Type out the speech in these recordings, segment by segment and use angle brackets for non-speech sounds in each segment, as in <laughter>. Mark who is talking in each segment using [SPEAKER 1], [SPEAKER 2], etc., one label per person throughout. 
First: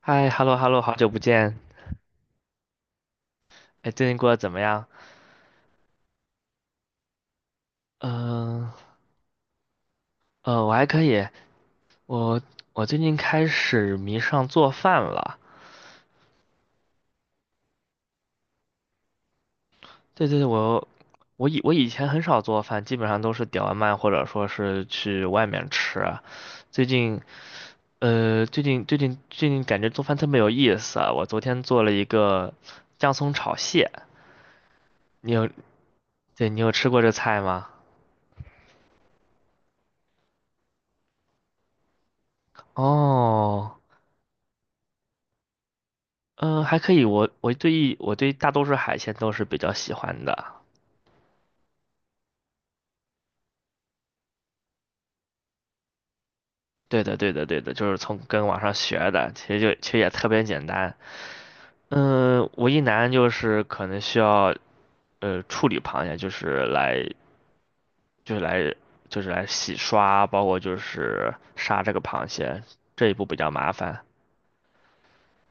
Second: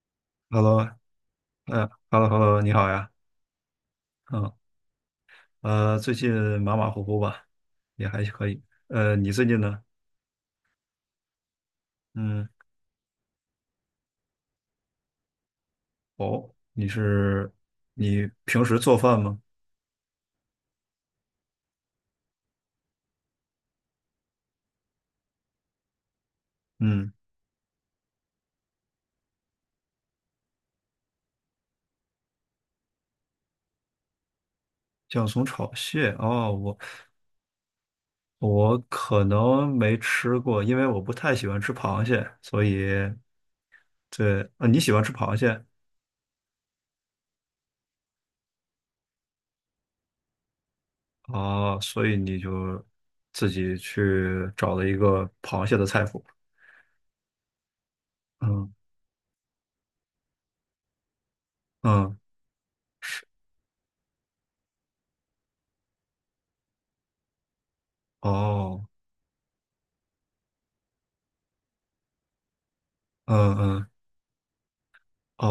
[SPEAKER 1] 嗨，hello hello，
[SPEAKER 2] Hello，
[SPEAKER 1] 好久不见，
[SPEAKER 2] 嗯，Hello，Hello，你好呀。
[SPEAKER 1] 哎，最近过得怎
[SPEAKER 2] 嗯。
[SPEAKER 1] 么样？
[SPEAKER 2] 最近马马虎虎吧，也还可以。
[SPEAKER 1] 嗯、
[SPEAKER 2] 你最近呢？
[SPEAKER 1] 我还可以，我
[SPEAKER 2] 嗯。
[SPEAKER 1] 我最近开始迷上做饭了。
[SPEAKER 2] 哦，你平时做饭吗？
[SPEAKER 1] 对对对，我以前很少做饭，基本上都是点外卖或者说是去外面吃。最
[SPEAKER 2] 嗯。
[SPEAKER 1] 近最近感觉做饭特别有意思啊。我昨天做了一个姜葱炒蟹，
[SPEAKER 2] 酱
[SPEAKER 1] 你
[SPEAKER 2] 松
[SPEAKER 1] 有，
[SPEAKER 2] 炒蟹。
[SPEAKER 1] 对，
[SPEAKER 2] 哦，
[SPEAKER 1] 你有
[SPEAKER 2] 我
[SPEAKER 1] 吃过这菜吗？
[SPEAKER 2] 我可能没吃过，因为我不太喜欢吃螃蟹，所以
[SPEAKER 1] 哦。
[SPEAKER 2] 对。啊，你喜欢吃螃蟹？
[SPEAKER 1] 嗯，还可以。我对大多数海鲜都是比较喜欢的。
[SPEAKER 2] 哦，所以你就自己去找了一个螃蟹的菜谱。
[SPEAKER 1] 对的，对的，对的，就是从跟网上
[SPEAKER 2] 嗯
[SPEAKER 1] 学的，其实也特别简单。
[SPEAKER 2] 嗯，
[SPEAKER 1] 嗯，唯一难
[SPEAKER 2] 是。
[SPEAKER 1] 就是可能需要处理螃蟹，就是来就是来
[SPEAKER 2] 哦，
[SPEAKER 1] 就是来洗刷，包括就是杀这个螃蟹这一步比较
[SPEAKER 2] 嗯
[SPEAKER 1] 麻
[SPEAKER 2] 嗯。
[SPEAKER 1] 烦。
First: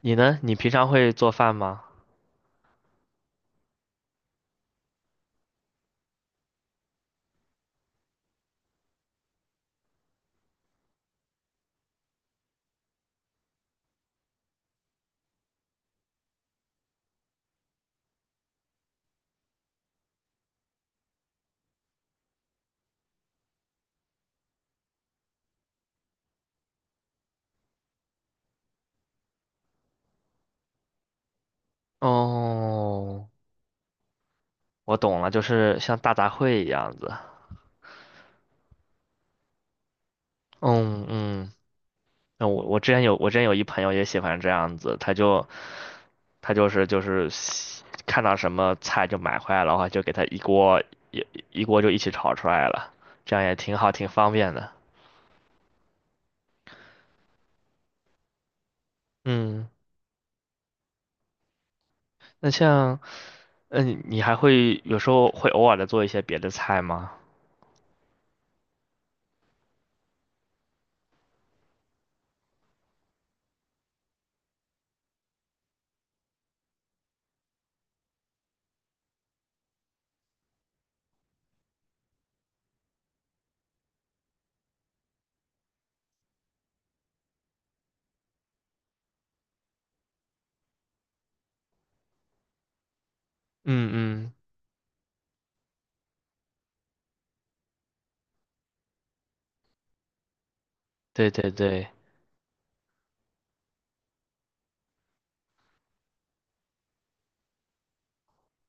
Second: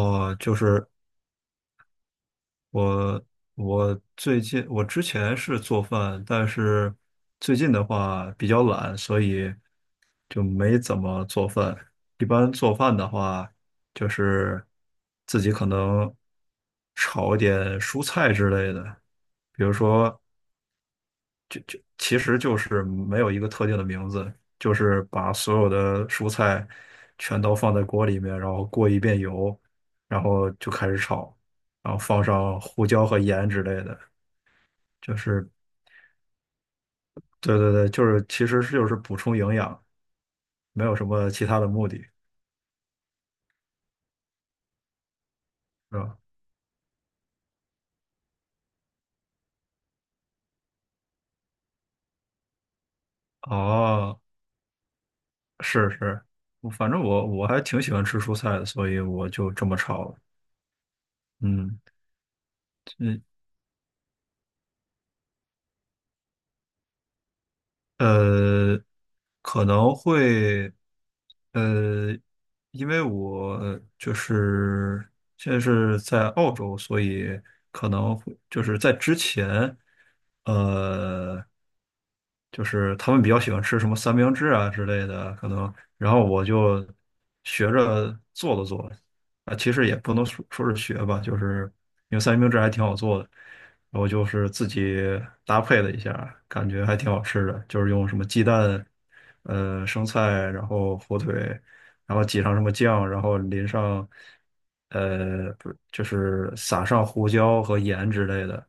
[SPEAKER 1] 你呢？你
[SPEAKER 2] 就
[SPEAKER 1] 平常
[SPEAKER 2] 是
[SPEAKER 1] 会做饭吗？
[SPEAKER 2] 我，我最近我之前是做饭，但是最近的话比较懒，所以就没怎么做饭。一般做饭的话，就是自己可能炒一点蔬菜之类的，比如说其实就是没有一个特定的名字，就是把所有的蔬菜全都放在锅里面，然后过一遍油，然后就开始炒，然后放上胡椒和
[SPEAKER 1] 哦，
[SPEAKER 2] 盐之类的。
[SPEAKER 1] 我
[SPEAKER 2] 就
[SPEAKER 1] 懂了，就
[SPEAKER 2] 是
[SPEAKER 1] 是像大杂烩一样子。
[SPEAKER 2] 对对对，就是其实是就是补充营养，没有什
[SPEAKER 1] 嗯
[SPEAKER 2] 么其
[SPEAKER 1] 嗯。
[SPEAKER 2] 他的目的，
[SPEAKER 1] 那我之前有一朋友也喜欢这样子，
[SPEAKER 2] 是吧？
[SPEAKER 1] 他就是就是喜看到什么菜就买回来的话，就给他一锅一一锅就一起炒出来了，这样也挺好，挺
[SPEAKER 2] 哦，
[SPEAKER 1] 方便的。
[SPEAKER 2] 是是。我反正我还挺喜欢吃蔬菜的，所以我就这
[SPEAKER 1] 嗯，
[SPEAKER 2] 么炒了。嗯。
[SPEAKER 1] 那像你你还会有时候会偶尔的做一些别的菜吗？
[SPEAKER 2] 呃，可能会。呃，因为我就是现在是在澳洲，所以可能会就是在之前，呃，就是他们比较喜欢吃什么三明治啊之类的，可能，然后我就学着做了做。啊，其实也不能说是学吧，就是因为三明治还挺好做的，
[SPEAKER 1] 嗯
[SPEAKER 2] 然后就
[SPEAKER 1] 嗯，
[SPEAKER 2] 是自己搭配了一下，感觉还挺好吃的，就是用什么鸡蛋、生菜，然后火
[SPEAKER 1] 对
[SPEAKER 2] 腿，
[SPEAKER 1] 对对，
[SPEAKER 2] 然后挤上什么酱，然后淋上不是就是撒上胡椒和盐之类的。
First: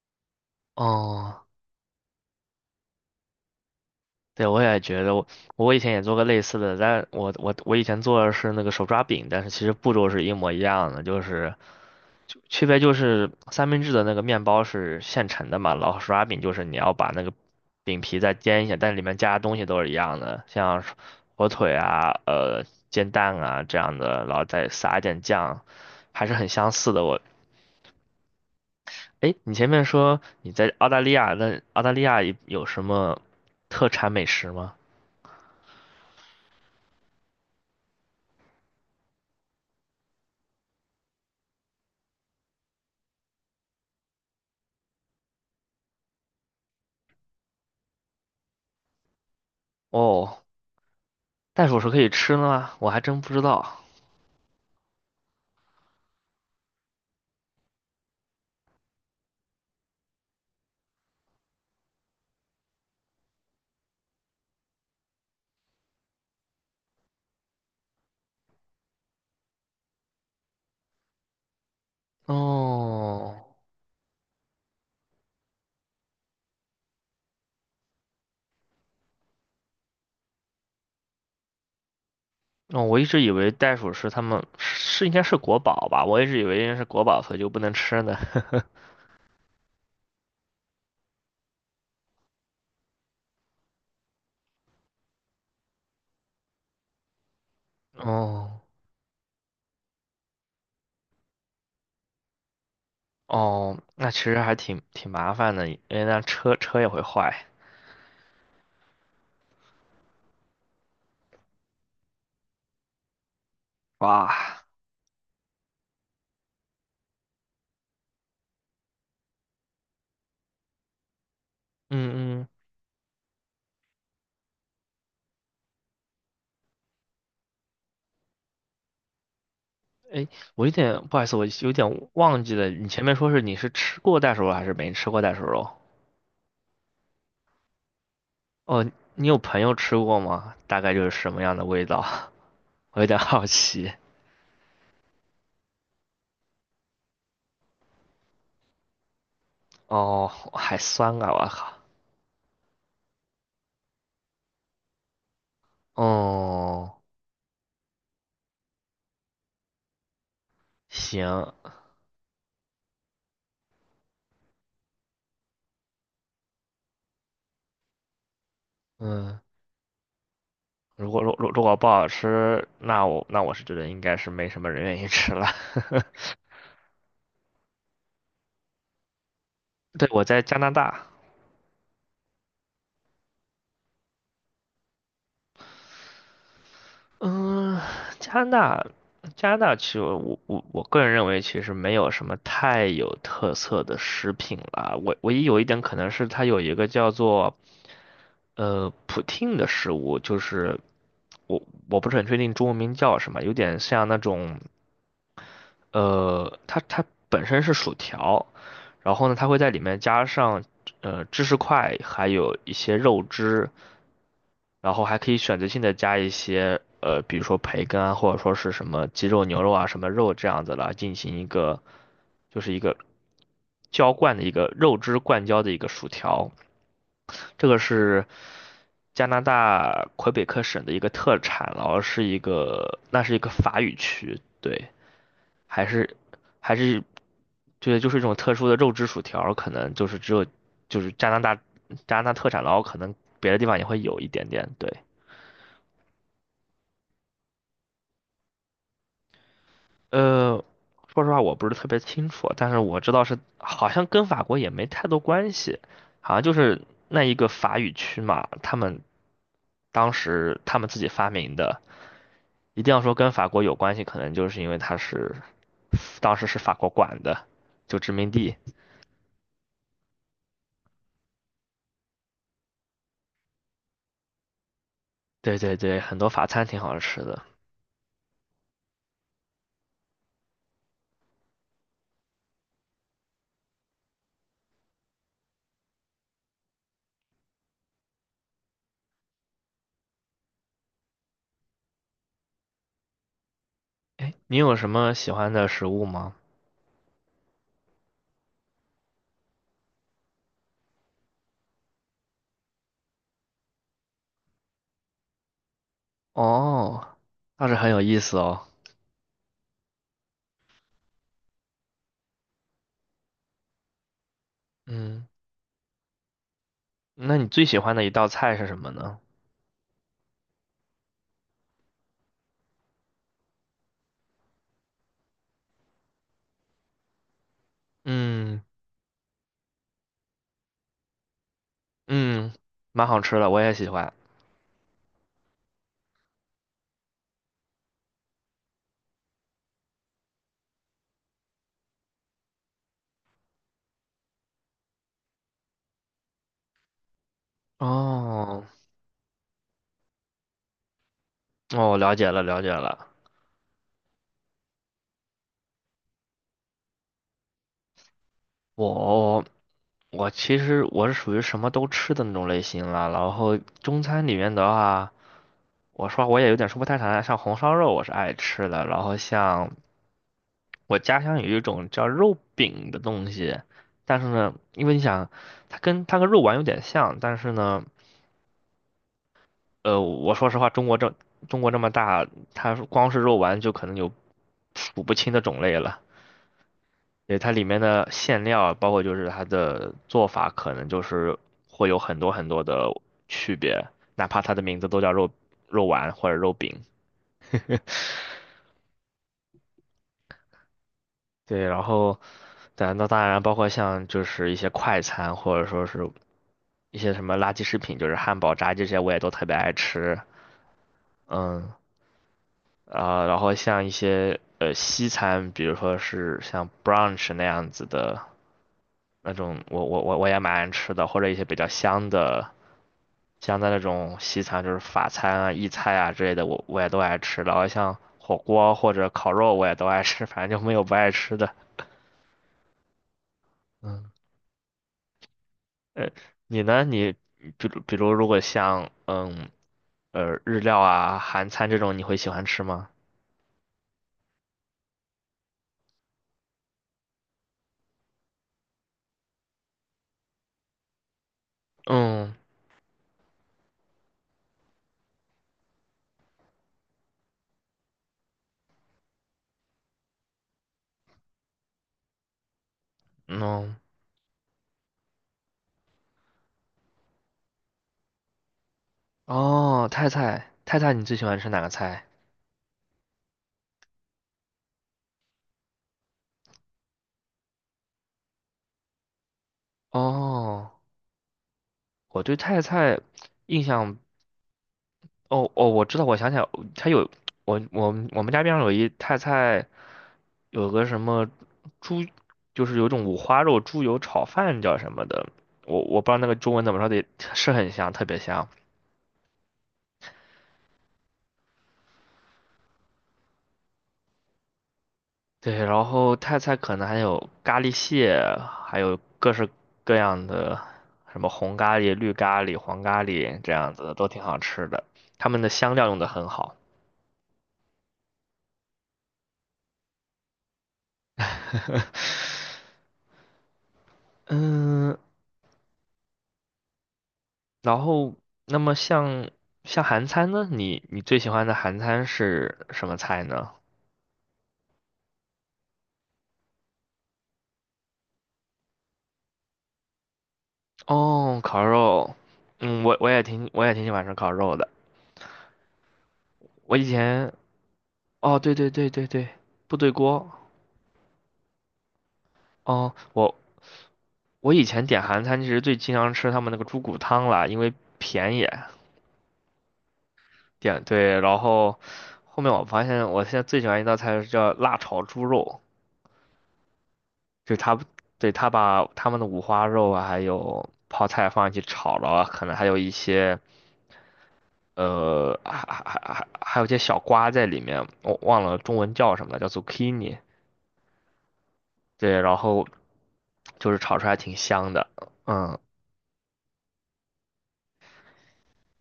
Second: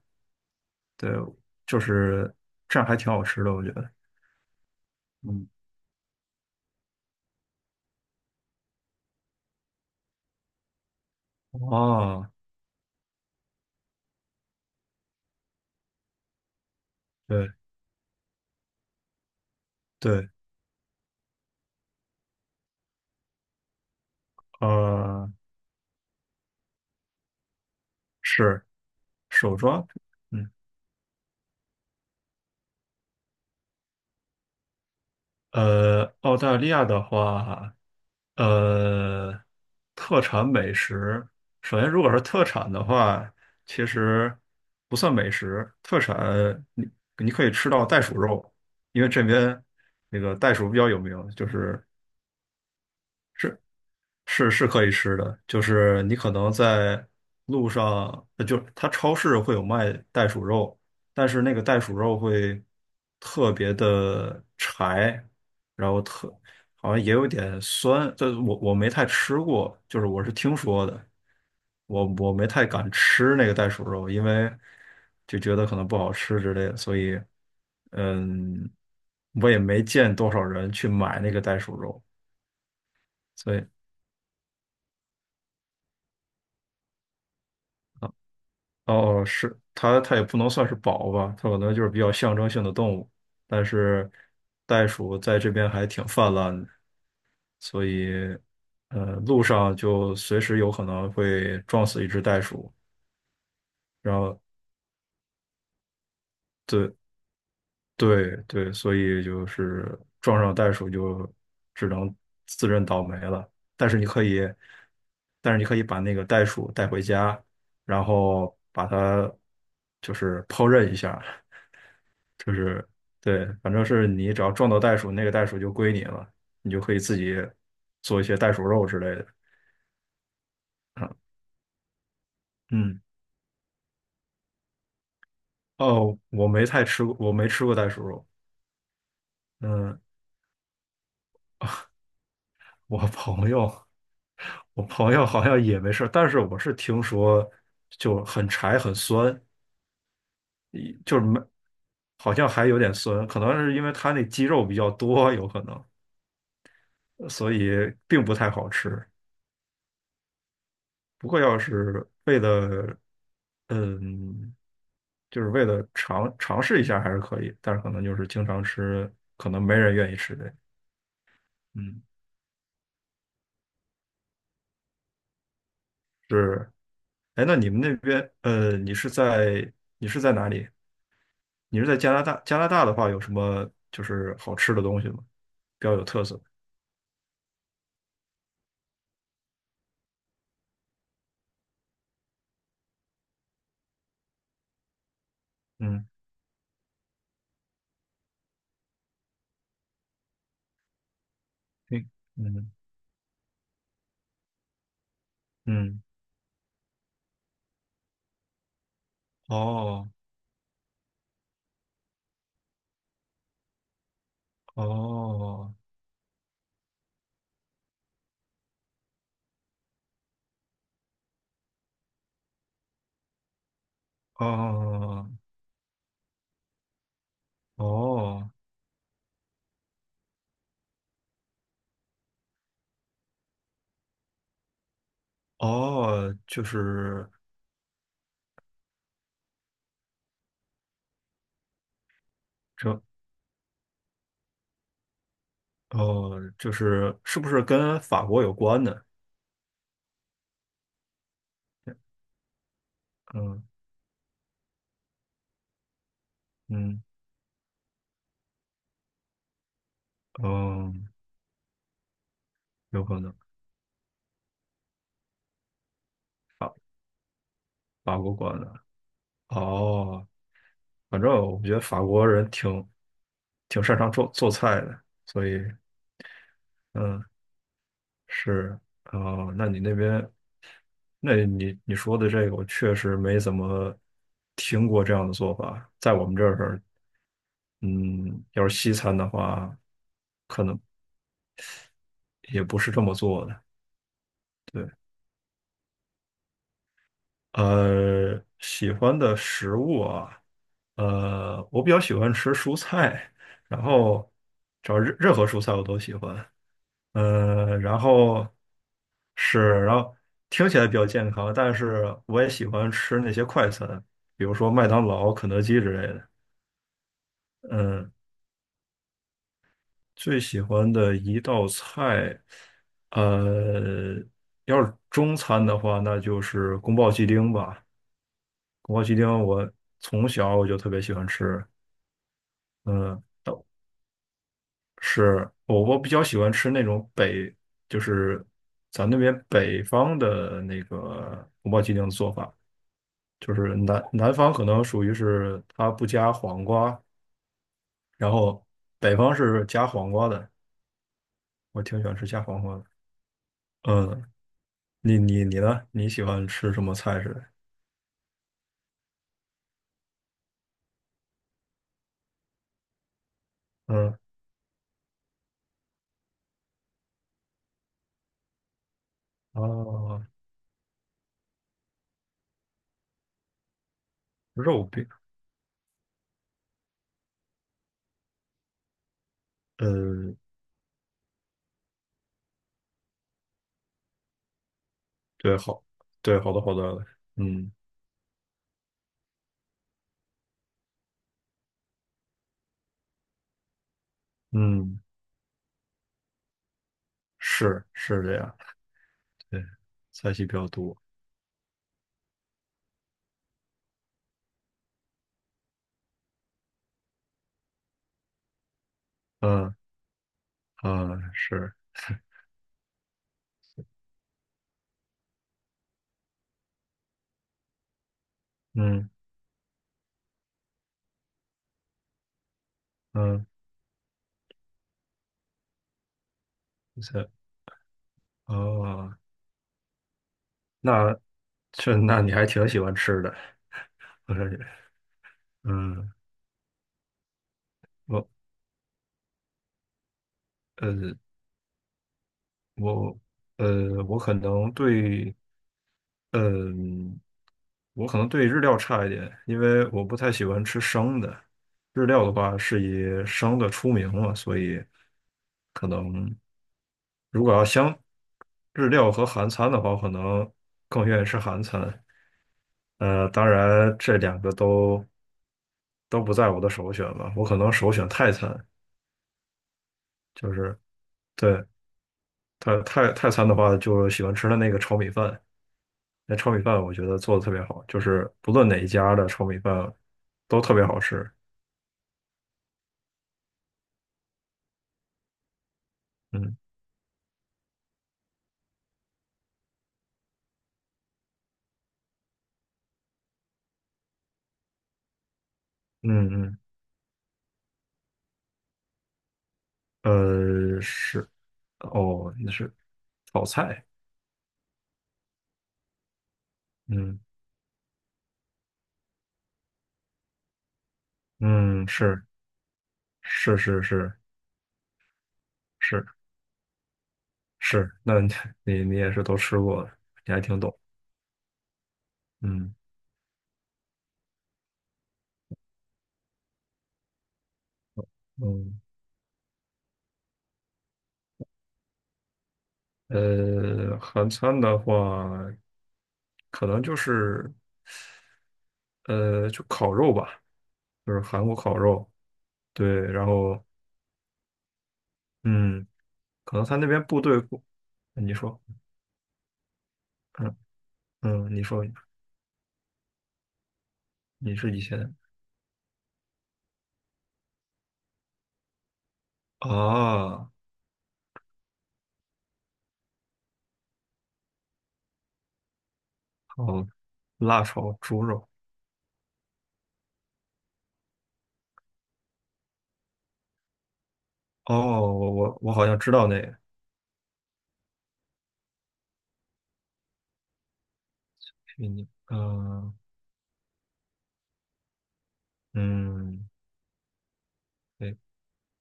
[SPEAKER 2] 对，
[SPEAKER 1] 哦，
[SPEAKER 2] 就是这样还挺好吃的，我觉得。
[SPEAKER 1] 对我也觉得我
[SPEAKER 2] 嗯。
[SPEAKER 1] 我以前也做过类似的，但我以前做的是那个手抓饼，但是其实步骤是一模一样的，就是。
[SPEAKER 2] 哦，
[SPEAKER 1] 就区别就是三明治的那个面包是现成的嘛，老手抓饼就是你要把那个
[SPEAKER 2] 对
[SPEAKER 1] 饼皮再煎一下，但里面加的东西都是一样
[SPEAKER 2] 对，
[SPEAKER 1] 的，像是火腿啊、煎蛋啊这样的，然后再撒一点
[SPEAKER 2] 呃，
[SPEAKER 1] 酱，还是很相似的。我，
[SPEAKER 2] 是
[SPEAKER 1] 诶，你
[SPEAKER 2] 手
[SPEAKER 1] 前
[SPEAKER 2] 抓
[SPEAKER 1] 面
[SPEAKER 2] 饼。
[SPEAKER 1] 说
[SPEAKER 2] 嗯。
[SPEAKER 1] 你在澳大利亚，那澳大利亚有什么特产美食吗？
[SPEAKER 2] 澳大利亚的话，呃，特产美食，首先如果是特产的话，其实不算美食，特产你可以吃到袋鼠肉，因为这边那个
[SPEAKER 1] 哦，
[SPEAKER 2] 袋鼠比较有名。就
[SPEAKER 1] 袋鼠
[SPEAKER 2] 是
[SPEAKER 1] 是可以吃的吗？我还真不知
[SPEAKER 2] 这
[SPEAKER 1] 道。
[SPEAKER 2] 是可以吃的，就是你可能在路上，就是它超市会有卖袋鼠肉，但是那个袋鼠肉会特别的柴，然后好像也有点酸。这我没太吃过，就是我是听说的，我没太敢吃
[SPEAKER 1] 哦。
[SPEAKER 2] 那个袋鼠肉，因为就觉得可能不好吃之类的，所以嗯，我也没见多少人去买那个袋鼠肉，
[SPEAKER 1] 哦，我一直以为
[SPEAKER 2] 所以。
[SPEAKER 1] 袋鼠是他们是应该是国宝吧，我一直以为应该是国宝，所以就不能吃呢。
[SPEAKER 2] 哦哦。它也不能算是宝吧，它可能就是比较象征性的动物。但是袋鼠在这边还挺泛滥的，所
[SPEAKER 1] <laughs>
[SPEAKER 2] 以
[SPEAKER 1] 哦
[SPEAKER 2] 路上就随时有可能会撞死一只袋鼠。
[SPEAKER 1] 哦，那
[SPEAKER 2] 然
[SPEAKER 1] 其实
[SPEAKER 2] 后
[SPEAKER 1] 挺麻烦的，因为那车也
[SPEAKER 2] 对
[SPEAKER 1] 会坏。
[SPEAKER 2] 对对，所以就是撞上袋鼠就只能自认倒霉了。但是你可
[SPEAKER 1] 哇，
[SPEAKER 2] 以，但是你可以把那个袋鼠带回家，然后把它就是烹饪一下。
[SPEAKER 1] 嗯嗯，
[SPEAKER 2] 就是对，反正是你只要撞到袋鼠，那个袋鼠就归你了，你就可以自己做一些袋鼠肉之类的。
[SPEAKER 1] 我有点
[SPEAKER 2] 嗯
[SPEAKER 1] 不好意思，我有点忘记了，你
[SPEAKER 2] 嗯。
[SPEAKER 1] 前面说是你是吃过袋鼠肉还是没吃过袋鼠肉？
[SPEAKER 2] 哦，我没太吃过，我没吃过袋鼠肉。
[SPEAKER 1] 哦，你有朋友吃
[SPEAKER 2] 嗯。
[SPEAKER 1] 过吗？大概就是什么样的味道？<laughs>
[SPEAKER 2] 我
[SPEAKER 1] 我有点好
[SPEAKER 2] 朋友，
[SPEAKER 1] 奇。
[SPEAKER 2] 我朋友好像也没事，但是我是听说就很柴很酸。
[SPEAKER 1] 哦，还
[SPEAKER 2] 一就
[SPEAKER 1] 酸
[SPEAKER 2] 是
[SPEAKER 1] 啊，
[SPEAKER 2] 没，
[SPEAKER 1] 我靠。
[SPEAKER 2] 好像还有点酸，可能是因为它那肌肉比较多，有可能，
[SPEAKER 1] 哦，
[SPEAKER 2] 所以并不太好吃。不过
[SPEAKER 1] 行，
[SPEAKER 2] 要是为了，嗯。就是为了尝试一下还是可以，但是可能就是经常吃，
[SPEAKER 1] 嗯。
[SPEAKER 2] 可能没人愿意吃呗。
[SPEAKER 1] 如果不
[SPEAKER 2] 嗯，
[SPEAKER 1] 好吃，那我是觉得应该是没什么人愿意吃了。
[SPEAKER 2] 是。哎，那你们那边，
[SPEAKER 1] <laughs> 对，
[SPEAKER 2] 你是
[SPEAKER 1] 我
[SPEAKER 2] 在
[SPEAKER 1] 在
[SPEAKER 2] 哪
[SPEAKER 1] 加
[SPEAKER 2] 里？
[SPEAKER 1] 拿大，
[SPEAKER 2] 你是在加拿大？加拿大的话，有什么就是好吃的东西吗？比较有特色的。
[SPEAKER 1] 嗯，加拿大，加拿大其实我个人认为其实没有什么太有特色的食品了。唯一有一点可
[SPEAKER 2] 嗯，
[SPEAKER 1] 能是它有一个叫做普汀的食物，就是我我
[SPEAKER 2] 对，
[SPEAKER 1] 不是很确定中
[SPEAKER 2] 嗯
[SPEAKER 1] 文名叫什么，有点像那种
[SPEAKER 2] 嗯，
[SPEAKER 1] 它本身是薯条，然后呢，它会在里面
[SPEAKER 2] 哦
[SPEAKER 1] 加上芝士块，还有一些肉汁，然后还可以选择
[SPEAKER 2] 哦
[SPEAKER 1] 性的加一些，比如说培根啊，或者说是什么鸡肉、牛肉啊，什么肉这样子来进行一个就是一个肉汁
[SPEAKER 2] 哦
[SPEAKER 1] 灌浇的一个薯条。这个是
[SPEAKER 2] 哦
[SPEAKER 1] 加拿大魁北克省的一个特产，然后是一个那是一个法语区，对，还是
[SPEAKER 2] 哦。就
[SPEAKER 1] 还是
[SPEAKER 2] 是
[SPEAKER 1] 对，就是一种特殊的肉质薯条，可能就是只有就是加拿大特产，然后可
[SPEAKER 2] 这
[SPEAKER 1] 能别的地方也会有一点点。对，
[SPEAKER 2] 哦，就是是不是跟法国有关的？
[SPEAKER 1] 呃，说实话我不是特别清楚，但是我知道是
[SPEAKER 2] 嗯
[SPEAKER 1] 好像跟法国也没太多关系，好像就是
[SPEAKER 2] 嗯。
[SPEAKER 1] 那一个法语区嘛，他们自己
[SPEAKER 2] 哦，
[SPEAKER 1] 发明的，一定要
[SPEAKER 2] 有
[SPEAKER 1] 说
[SPEAKER 2] 可
[SPEAKER 1] 跟
[SPEAKER 2] 能。
[SPEAKER 1] 法国有关系，可能就是因为当时是法
[SPEAKER 2] 法
[SPEAKER 1] 国管的，就殖
[SPEAKER 2] 法
[SPEAKER 1] 民
[SPEAKER 2] 国
[SPEAKER 1] 地。
[SPEAKER 2] 管的。哦。反正我觉得法国人挺擅长做做菜的，所
[SPEAKER 1] 对
[SPEAKER 2] 以
[SPEAKER 1] 对对，很多法餐挺好吃
[SPEAKER 2] 嗯
[SPEAKER 1] 的。
[SPEAKER 2] 是。哦。那你那边，那你说的这个，我确实没怎么听过这样的做法。在我们这儿，嗯，要是西餐的话，可能也不是这么做的。
[SPEAKER 1] 哎，你有
[SPEAKER 2] 对。
[SPEAKER 1] 什么喜欢的食物吗？
[SPEAKER 2] 喜欢的食物啊，我比较喜欢吃蔬菜，然后只要任何蔬菜我都喜欢。
[SPEAKER 1] 哦，倒是很
[SPEAKER 2] 然
[SPEAKER 1] 有意思
[SPEAKER 2] 后
[SPEAKER 1] 哦。
[SPEAKER 2] 是，然后听起来比较健康，但是我也喜欢吃那些快餐，比如说麦当
[SPEAKER 1] 嗯，
[SPEAKER 2] 劳、肯德基之类的。
[SPEAKER 1] 那你最喜欢的一
[SPEAKER 2] 嗯。
[SPEAKER 1] 道菜是什么呢？
[SPEAKER 2] 最喜欢的一道菜，呃，要是中餐的话，那就是宫保鸡丁吧。
[SPEAKER 1] 嗯
[SPEAKER 2] 宫保鸡丁我从小我就特别喜欢吃。
[SPEAKER 1] 嗯，蛮好
[SPEAKER 2] 嗯。
[SPEAKER 1] 吃的，我也喜欢。
[SPEAKER 2] 是我比较喜欢吃那种就是咱那边北方的那个宫保鸡丁的做法，就是南方可能属于是它不加黄瓜，然
[SPEAKER 1] 哦
[SPEAKER 2] 后北方是加黄瓜的，我
[SPEAKER 1] 哦，
[SPEAKER 2] 挺喜欢吃加
[SPEAKER 1] 了
[SPEAKER 2] 黄
[SPEAKER 1] 解
[SPEAKER 2] 瓜的。
[SPEAKER 1] 了。
[SPEAKER 2] 嗯。你呢？你喜欢吃什么菜式的？
[SPEAKER 1] 我我其实我是属于什么都吃的那种类型了。然后中
[SPEAKER 2] 嗯，
[SPEAKER 1] 餐里面的话，我也有点说不太上来，像红烧肉我是爱吃的。然后像
[SPEAKER 2] 哦，
[SPEAKER 1] 我家乡有一种叫肉饼的东西，但是呢，
[SPEAKER 2] 肉
[SPEAKER 1] 因为你
[SPEAKER 2] 饼。
[SPEAKER 1] 想，它跟肉丸有点像，但是呢。呃，我
[SPEAKER 2] 嗯，
[SPEAKER 1] 说实话，中国这么大，它光是肉丸就可能有数不清的
[SPEAKER 2] 对，
[SPEAKER 1] 种类
[SPEAKER 2] 好，
[SPEAKER 1] 了。
[SPEAKER 2] 对，好的好的。
[SPEAKER 1] 对，它里
[SPEAKER 2] 嗯
[SPEAKER 1] 面的馅料，包括就是它的做法，可能就是会有很多的区别，哪怕它的名字
[SPEAKER 2] 嗯，
[SPEAKER 1] 都叫肉丸或者肉饼。
[SPEAKER 2] 是是这样。对，菜系比较多。
[SPEAKER 1] 对，然后，但那当然包括像就是一些快餐，或者说是一些什么垃圾食品，就是汉堡、炸鸡这些，我也都特别爱
[SPEAKER 2] 嗯
[SPEAKER 1] 吃。
[SPEAKER 2] 嗯，
[SPEAKER 1] 嗯，
[SPEAKER 2] 是。
[SPEAKER 1] 啊、然后像一些西餐，比如说是像 brunch 那样子的
[SPEAKER 2] 嗯
[SPEAKER 1] 那种，我也蛮爱吃的，或者一些比较香的
[SPEAKER 2] 嗯，
[SPEAKER 1] 香的那种西餐，就是法餐啊、意菜啊之类的，也都爱
[SPEAKER 2] 赛。
[SPEAKER 1] 吃。然后像火锅或者
[SPEAKER 2] 哦，
[SPEAKER 1] 烤肉，我也都爱吃，反正就没有不爱
[SPEAKER 2] 那
[SPEAKER 1] 吃的。
[SPEAKER 2] 那你还挺喜欢吃的，
[SPEAKER 1] 嗯，
[SPEAKER 2] 我感觉。
[SPEAKER 1] 呃，
[SPEAKER 2] 嗯。
[SPEAKER 1] 你呢？你比如比如如
[SPEAKER 2] 我
[SPEAKER 1] 果像日料
[SPEAKER 2] 呃
[SPEAKER 1] 啊、韩餐这种，你会喜欢吃吗？
[SPEAKER 2] 我可能对。嗯。我可能对日料差一点，因为我不太喜欢吃生的。日料的
[SPEAKER 1] 嗯
[SPEAKER 2] 话是以生的出名嘛，所以可能如果日料和韩餐的话，我可能更愿意吃韩餐。当
[SPEAKER 1] 嗯
[SPEAKER 2] 然这两个都不在我的首选吧，我可能首选泰餐。
[SPEAKER 1] 哦，
[SPEAKER 2] 就是
[SPEAKER 1] 泰菜，你最喜欢吃哪
[SPEAKER 2] 对
[SPEAKER 1] 个菜？
[SPEAKER 2] 泰餐的话，就喜欢吃的那个炒米饭。那炒米饭我觉得做的特别好，就是不论哪一家的炒米饭都
[SPEAKER 1] 哦，
[SPEAKER 2] 特别好吃。
[SPEAKER 1] 我对泰菜印象，哦哦，我知道，我想起来，
[SPEAKER 2] 嗯。
[SPEAKER 1] 它有我们家边上有一泰菜，有个什么猪，就是有一种五花肉猪油炒饭叫什么的，我不知道那个中
[SPEAKER 2] 嗯
[SPEAKER 1] 文怎么说的，是很香，特别香。
[SPEAKER 2] 嗯。是。哦，那是炒菜。
[SPEAKER 1] 对，然后泰菜可能还
[SPEAKER 2] 嗯
[SPEAKER 1] 有咖喱蟹，还有各式各样的什么红咖
[SPEAKER 2] 嗯，
[SPEAKER 1] 喱、绿
[SPEAKER 2] 是
[SPEAKER 1] 咖喱、黄咖喱这
[SPEAKER 2] 是
[SPEAKER 1] 样
[SPEAKER 2] 是
[SPEAKER 1] 子的，都
[SPEAKER 2] 是
[SPEAKER 1] 挺好吃的。他们的香料用
[SPEAKER 2] 是
[SPEAKER 1] 的很好。
[SPEAKER 2] 是。那你你也是都吃过的，你还挺懂。
[SPEAKER 1] <laughs>
[SPEAKER 2] 嗯
[SPEAKER 1] 嗯，然后那么
[SPEAKER 2] 嗯。
[SPEAKER 1] 像韩餐呢，你你最喜欢的韩餐是什么菜呢？
[SPEAKER 2] 韩餐的话，可能就是就烤肉吧，就是
[SPEAKER 1] 哦，
[SPEAKER 2] 韩国
[SPEAKER 1] 烤
[SPEAKER 2] 烤肉。
[SPEAKER 1] 肉，嗯，
[SPEAKER 2] 对。然后
[SPEAKER 1] 我也挺喜欢吃烤肉的。
[SPEAKER 2] 嗯，可能他
[SPEAKER 1] 我以
[SPEAKER 2] 那边部
[SPEAKER 1] 前
[SPEAKER 2] 队过。你
[SPEAKER 1] 哦，对
[SPEAKER 2] 说。
[SPEAKER 1] 对对对对，部队锅。
[SPEAKER 2] 嗯嗯。你说
[SPEAKER 1] 哦，我我
[SPEAKER 2] 你
[SPEAKER 1] 以
[SPEAKER 2] 是以
[SPEAKER 1] 前点
[SPEAKER 2] 前
[SPEAKER 1] 韩餐其实最经常吃他们那个猪骨汤啦，因为便宜。
[SPEAKER 2] 啊。
[SPEAKER 1] 点对，然后后面我发现我现在最喜欢一道菜是叫辣炒猪肉。
[SPEAKER 2] 好，
[SPEAKER 1] 就
[SPEAKER 2] 辣
[SPEAKER 1] 他
[SPEAKER 2] 炒猪
[SPEAKER 1] 对
[SPEAKER 2] 肉。
[SPEAKER 1] 他把他们的五花肉啊，还有泡菜放进去炒了啊可能还有一些
[SPEAKER 2] 哦，我我我好像知道那个
[SPEAKER 1] 还有一些小瓜在里面，我忘了中文叫什么了，叫 zucchini。
[SPEAKER 2] 黑泥。
[SPEAKER 1] 对，然后
[SPEAKER 2] 嗯。
[SPEAKER 1] 就是炒出来挺香的。嗯，
[SPEAKER 2] 嗯，对。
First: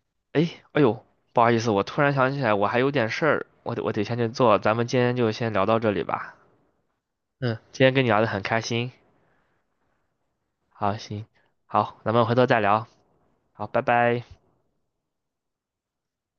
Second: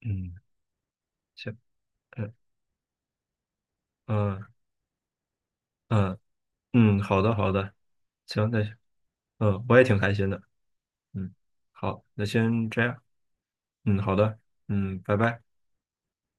[SPEAKER 2] 嗯，
[SPEAKER 1] 哎，哎呦，不好
[SPEAKER 2] 行。
[SPEAKER 1] 意思，我突然想
[SPEAKER 2] 嗯
[SPEAKER 1] 起来，我还有点事儿，我得先去
[SPEAKER 2] 嗯
[SPEAKER 1] 做，咱们今天就先聊到这里
[SPEAKER 2] 嗯
[SPEAKER 1] 吧。
[SPEAKER 2] 嗯，好的好
[SPEAKER 1] 嗯，
[SPEAKER 2] 的。
[SPEAKER 1] 今天跟你聊的很
[SPEAKER 2] 行，
[SPEAKER 1] 开
[SPEAKER 2] 那行。
[SPEAKER 1] 心。
[SPEAKER 2] 嗯，我也挺开心的。
[SPEAKER 1] 好，行，
[SPEAKER 2] 嗯，
[SPEAKER 1] 好，
[SPEAKER 2] 好，
[SPEAKER 1] 咱们
[SPEAKER 2] 那
[SPEAKER 1] 回头再
[SPEAKER 2] 先这
[SPEAKER 1] 聊。
[SPEAKER 2] 样。
[SPEAKER 1] 好，拜
[SPEAKER 2] 嗯，好
[SPEAKER 1] 拜。
[SPEAKER 2] 的。嗯，拜拜。